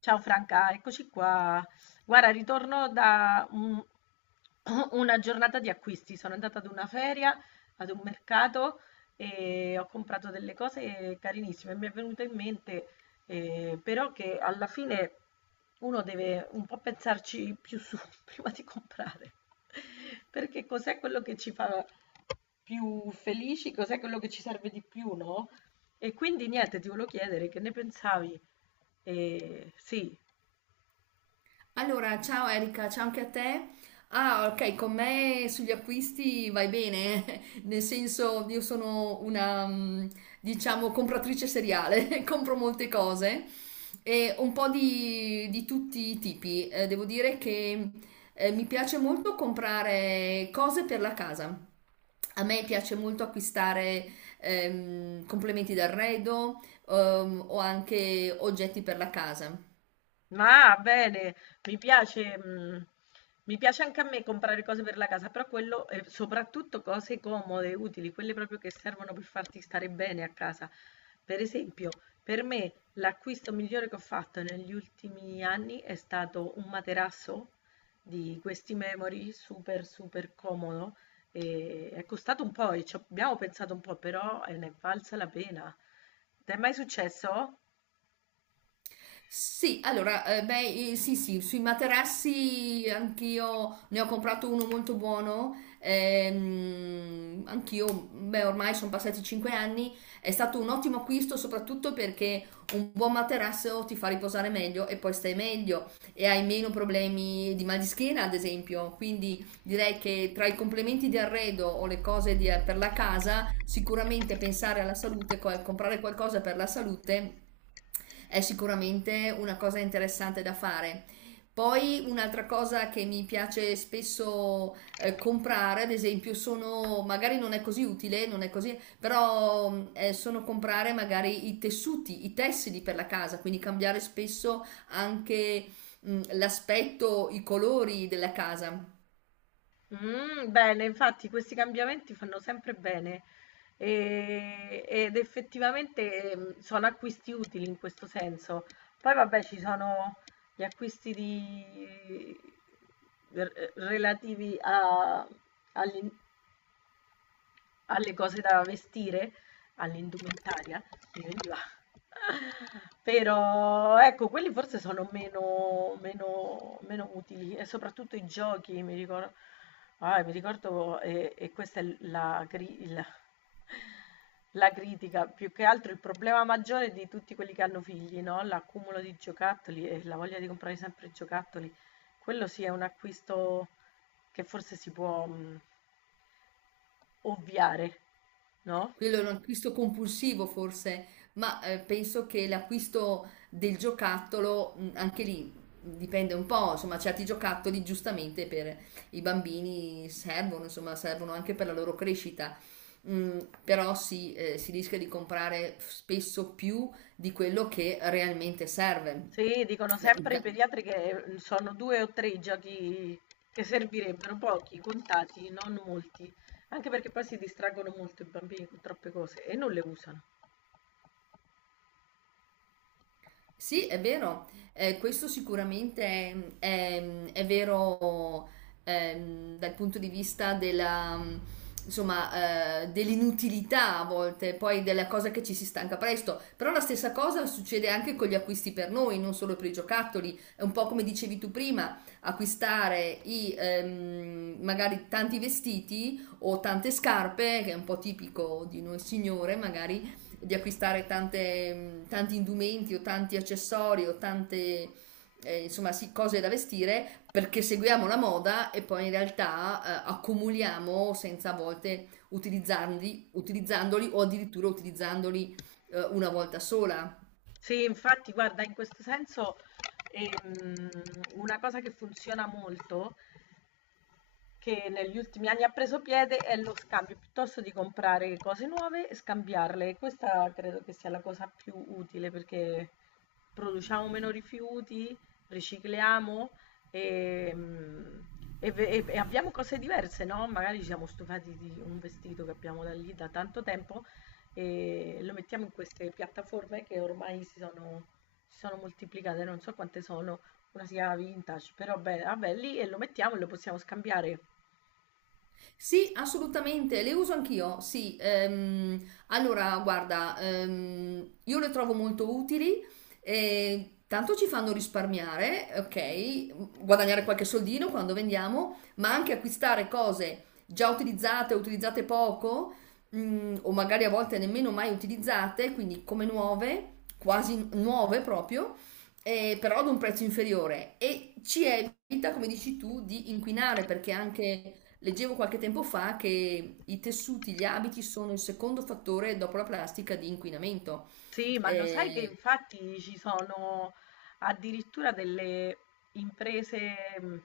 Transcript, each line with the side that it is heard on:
left: Ciao Franca, eccoci qua. Guarda, ritorno da una giornata di acquisti. Sono andata ad una feria, ad un mercato e ho comprato delle cose carinissime. Mi è venuto in mente però che alla fine uno deve un po' pensarci più su prima di comprare. Perché cos'è quello che ci fa più felici? Cos'è quello che ci serve di più, no? E quindi niente, ti volevo chiedere che ne pensavi, sì,
right: Allora, ciao Erika, ciao anche a te. Ah, ok, con me sugli acquisti vai bene, eh. Nel senso io sono una, diciamo, compratrice seriale, compro molte cose e un po' di tutti i tipi. Devo dire che mi piace molto comprare cose per la casa. A me piace molto acquistare complementi d'arredo o anche oggetti per la casa.
left: ma bene, mi piace, mh, mi piace anche a me comprare cose per la casa, però quello, e soprattutto cose comode, utili, quelle proprio che servono per farti stare bene a casa. Per esempio, per me l'acquisto migliore che ho fatto negli ultimi anni è stato un materasso di questi Memory, super super comodo, e è costato un po', e ci abbiamo pensato un po', però ne è valsa la pena. Ti è mai successo?
right: Sì, allora, beh, sì, sì, sui materassi anch'io ne ho comprato uno molto buono. Anch'io, beh, ormai sono passati 5 anni. È stato un ottimo acquisto, soprattutto perché un buon materasso ti fa riposare meglio e poi stai meglio e hai meno problemi di mal di schiena, ad esempio. Quindi direi che tra i complementi di arredo o le cose per la casa, sicuramente pensare alla salute, comprare qualcosa per la salute è sicuramente una cosa interessante da fare. Poi un'altra cosa che mi piace spesso comprare, ad esempio, sono, magari non è così utile, non è così, però sono comprare magari i tessuti, i tessili per la casa, quindi cambiare spesso anche l'aspetto, i colori della casa.
left: Mm, bene, infatti questi cambiamenti fanno sempre bene ed effettivamente mm, sono acquisti utili in questo senso. Poi vabbè, ci sono gli relativi agli, alle cose da vestire, all'indumentaria, mi veniva. Però ecco, quelli forse sono meno, meno, meno utili e soprattutto i giochi, mi ricordo, ah, mi ricordo e questa è la critica, più che altro il problema maggiore di tutti quelli che hanno figli, no? L'accumulo di giocattoli e la voglia di comprare sempre giocattoli. Quello sì è un acquisto che forse si può ovviare, no?
right: Quello è un acquisto compulsivo forse, ma penso che l'acquisto del giocattolo, anche lì dipende un po', insomma, certi giocattoli giustamente per i bambini servono, insomma, servono anche per la loro crescita. Mm, però si, si rischia di comprare spesso più di quello che realmente serve.
left: Sì, dicono
right: Beh,
left: sempre i pediatri che mm, sono due o tre i giochi che servirebbero, pochi, contati, non molti, anche perché poi si distraggono molto i bambini con troppe cose e non le usano.
right: sì, è vero, questo sicuramente è vero dal punto di vista della, insomma, dell'inutilità a volte, poi della cosa che ci si stanca presto, però la stessa cosa succede anche con gli acquisti per noi, non solo per i giocattoli, è un po' come dicevi tu prima, acquistare i, magari tanti vestiti o tante scarpe, che è un po' tipico di noi signore, magari di acquistare tanti indumenti o tanti accessori o tante insomma, sì, cose da vestire perché seguiamo la moda e poi in realtà accumuliamo senza a volte utilizzandoli o addirittura utilizzandoli una volta sola.
left: Sì, infatti, guarda, in questo senso ehm, una cosa che funziona molto che negli ultimi anni ha preso piede è lo scambio, piuttosto di comprare cose nuove, scambiarle. Questa credo che sia la cosa più utile perché produciamo meno rifiuti, ricicliamo e, mm, e e abbiamo cose diverse, no? Magari ci siamo stufati di un vestito che abbiamo da lì da tanto tempo e lo mettiamo in queste piattaforme che ormai si sono moltiplicate, non so quante sono, una sia vintage, però beh, vabbè, lì e lo mettiamo e lo possiamo scambiare.
right: Sì, assolutamente, le uso anch'io, sì. Allora, guarda, io le trovo molto utili, tanto ci fanno risparmiare, ok, guadagnare qualche soldino quando vendiamo, ma anche acquistare cose già utilizzate, utilizzate poco, o magari a volte nemmeno mai utilizzate, quindi come nuove, quasi nuove proprio, però ad un prezzo inferiore. E ci evita, come dici tu, di inquinare, perché anche leggevo qualche tempo fa che i tessuti, gli abiti sono il secondo fattore dopo la plastica di inquinamento.
left: Sì, ma lo sai che
right: Eh,
left: infatti ci sono addirittura delle imprese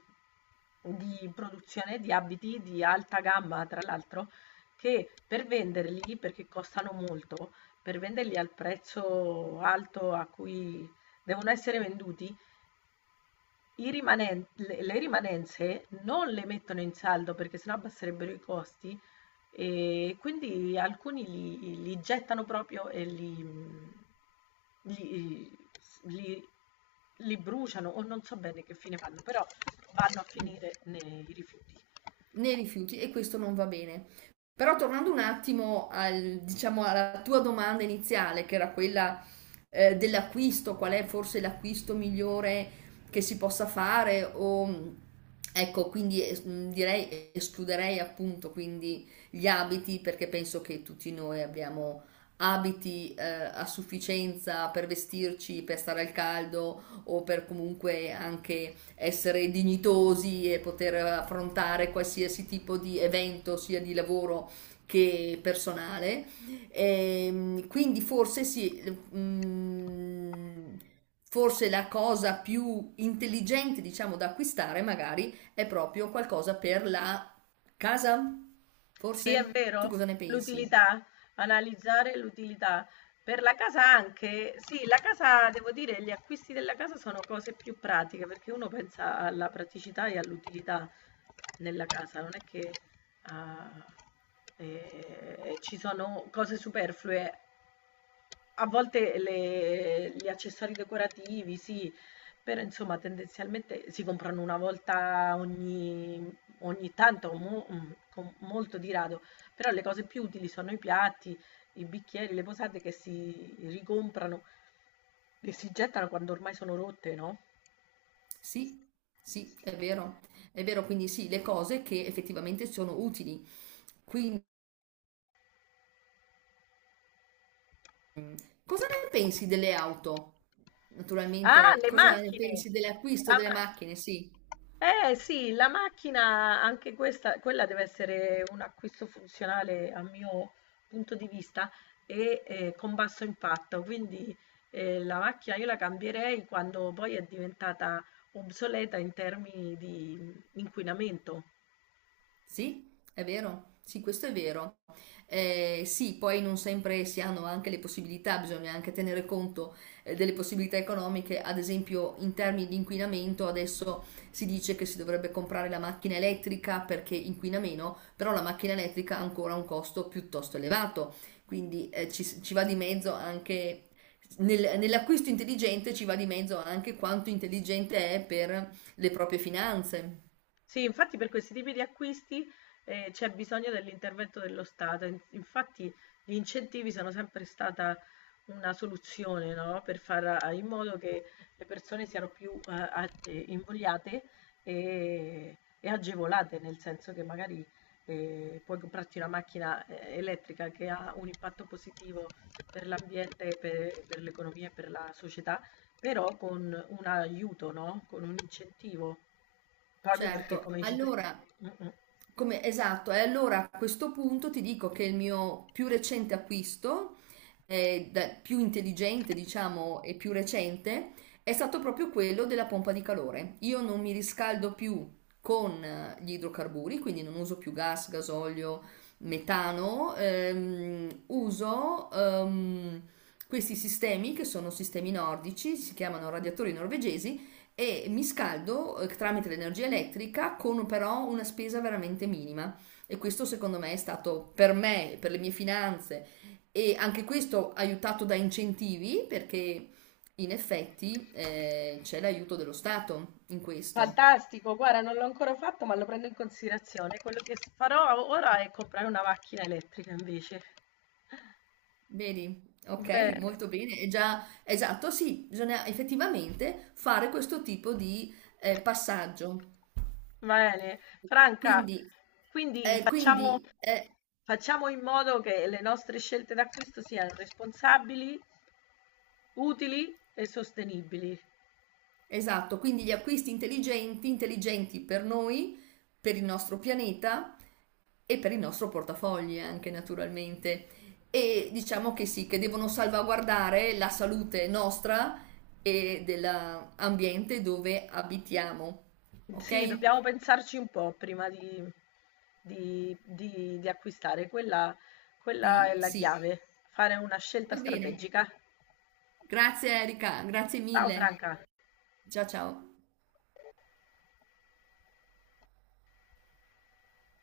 left: di produzione di abiti di alta gamma, tra l'altro, che per venderli, perché costano molto, per venderli al prezzo alto a cui devono essere venduti, i le rimanenze non le mettono in saldo perché sennò abbasserebbero i costi e quindi alcuni li, li gettano proprio e li, mm, li- li- li bruciano o non so bene che fine fanno, però vanno a
right: mm.
left: finire nei rifiuti.
right: Nei rifiuti e questo non va bene. Però tornando un attimo al, diciamo, alla tua domanda iniziale, che era quella dell'acquisto, qual è forse l'acquisto migliore che si possa fare o ecco, quindi direi escluderei appunto quindi gli abiti perché penso che tutti noi abbiamo abiti a sufficienza per vestirci, per stare al caldo o per comunque anche essere dignitosi e poter affrontare qualsiasi tipo di evento, sia di lavoro che personale. E, quindi forse sì, mm, forse la cosa più intelligente, diciamo, da acquistare magari è proprio qualcosa per la casa.
left: Sì, è
right: Forse tu
left: vero,
right: cosa ne pensi?
left: l'utilità, analizzare l'utilità. Per la casa anche, sì, la casa, devo dire, gli acquisti della casa sono cose più pratiche, perché uno pensa alla praticità e all'utilità nella casa, non è che ah, ci sono cose superflue. A volte gli accessori decorativi, sì, però insomma tendenzialmente si comprano ogni tanto, mm, con molto di rado, però le cose più utili sono i piatti, i bicchieri, le posate che si ricomprano e si gettano quando ormai sono rotte, no?
right: Sì, sì, è vero. È vero, quindi sì, le cose che effettivamente sono utili. Quindi cosa ne pensi delle auto?
left: Ah,
right: Naturalmente,
left: le
right: cosa ne
left: macchine!
right: pensi dell'acquisto
left: La
right: delle macchine?
left: macchina!
right: Sì.
left: Eh sì, la macchina, anche questa, quella deve essere un acquisto funzionale a mio punto di vista e con basso impatto, quindi la macchina io la cambierei quando poi è diventata obsoleta in termini di inquinamento.
right: Sì, è vero, sì, questo è vero. Sì, poi non sempre si hanno anche le possibilità, bisogna anche tenere conto delle possibilità economiche, ad esempio in termini di inquinamento, adesso si dice che si dovrebbe comprare la macchina elettrica perché inquina meno, però la macchina elettrica ha ancora un costo piuttosto elevato, quindi ci va di mezzo anche nell'acquisto intelligente, ci va di mezzo anche quanto intelligente è per le proprie finanze.
left: Sì, infatti per questi tipi di acquisti c'è bisogno dell'intervento dello Stato. Infatti gli incentivi sono sempre stata una soluzione, no? Per fare in modo che le persone siano più invogliate e agevolate, nel senso che magari puoi comprarti una macchina elettrica che ha un impatto positivo per l'ambiente, per l'economia e per la società, però con un aiuto, no? Con un incentivo. Proprio perché,
right: Certo,
left: come dici tu,
right: allora
left: mh-mh.
right: come, esatto, e allora a questo punto ti dico che il mio più recente acquisto, più intelligente diciamo e più recente, è stato proprio quello della pompa di calore. Io non mi riscaldo più con gli idrocarburi, quindi non uso più gas, gasolio, metano, uso questi sistemi che sono sistemi nordici, si chiamano radiatori norvegesi e mi scaldo tramite l'energia elettrica con però una spesa veramente minima e questo secondo me è stato per me, per le mie finanze e anche questo aiutato da incentivi perché in effetti c'è l'aiuto dello Stato in questo.
left: Fantastico, guarda non l'ho ancora fatto, ma lo prendo in considerazione. Quello che s farò ora è comprare una macchina elettrica invece.
right: Vedi? Ok,
left: Bene,
right: molto bene. È già esatto, sì, bisogna effettivamente fare questo tipo di passaggio.
left: bene. Franca,
right: Quindi,
left: quindi
right: eh, quindi, eh,
left: facciamo in modo che le nostre scelte d'acquisto siano responsabili, utili e sostenibili.
right: esatto, quindi gli acquisti intelligenti, intelligenti per noi, per il nostro pianeta e per il nostro portafogli anche naturalmente. E diciamo che sì, che devono salvaguardare la salute nostra e dell'ambiente dove abitiamo. Ok?
left: Sì, dobbiamo pensarci un po' prima di acquistare. Quella è
right: Di,
left: la
right: sì,
left: chiave, fare una scelta
right: va bene.
left: strategica.
right: Grazie Erika, grazie
left: Ciao
right: mille.
left: Franca.
right: Ciao ciao.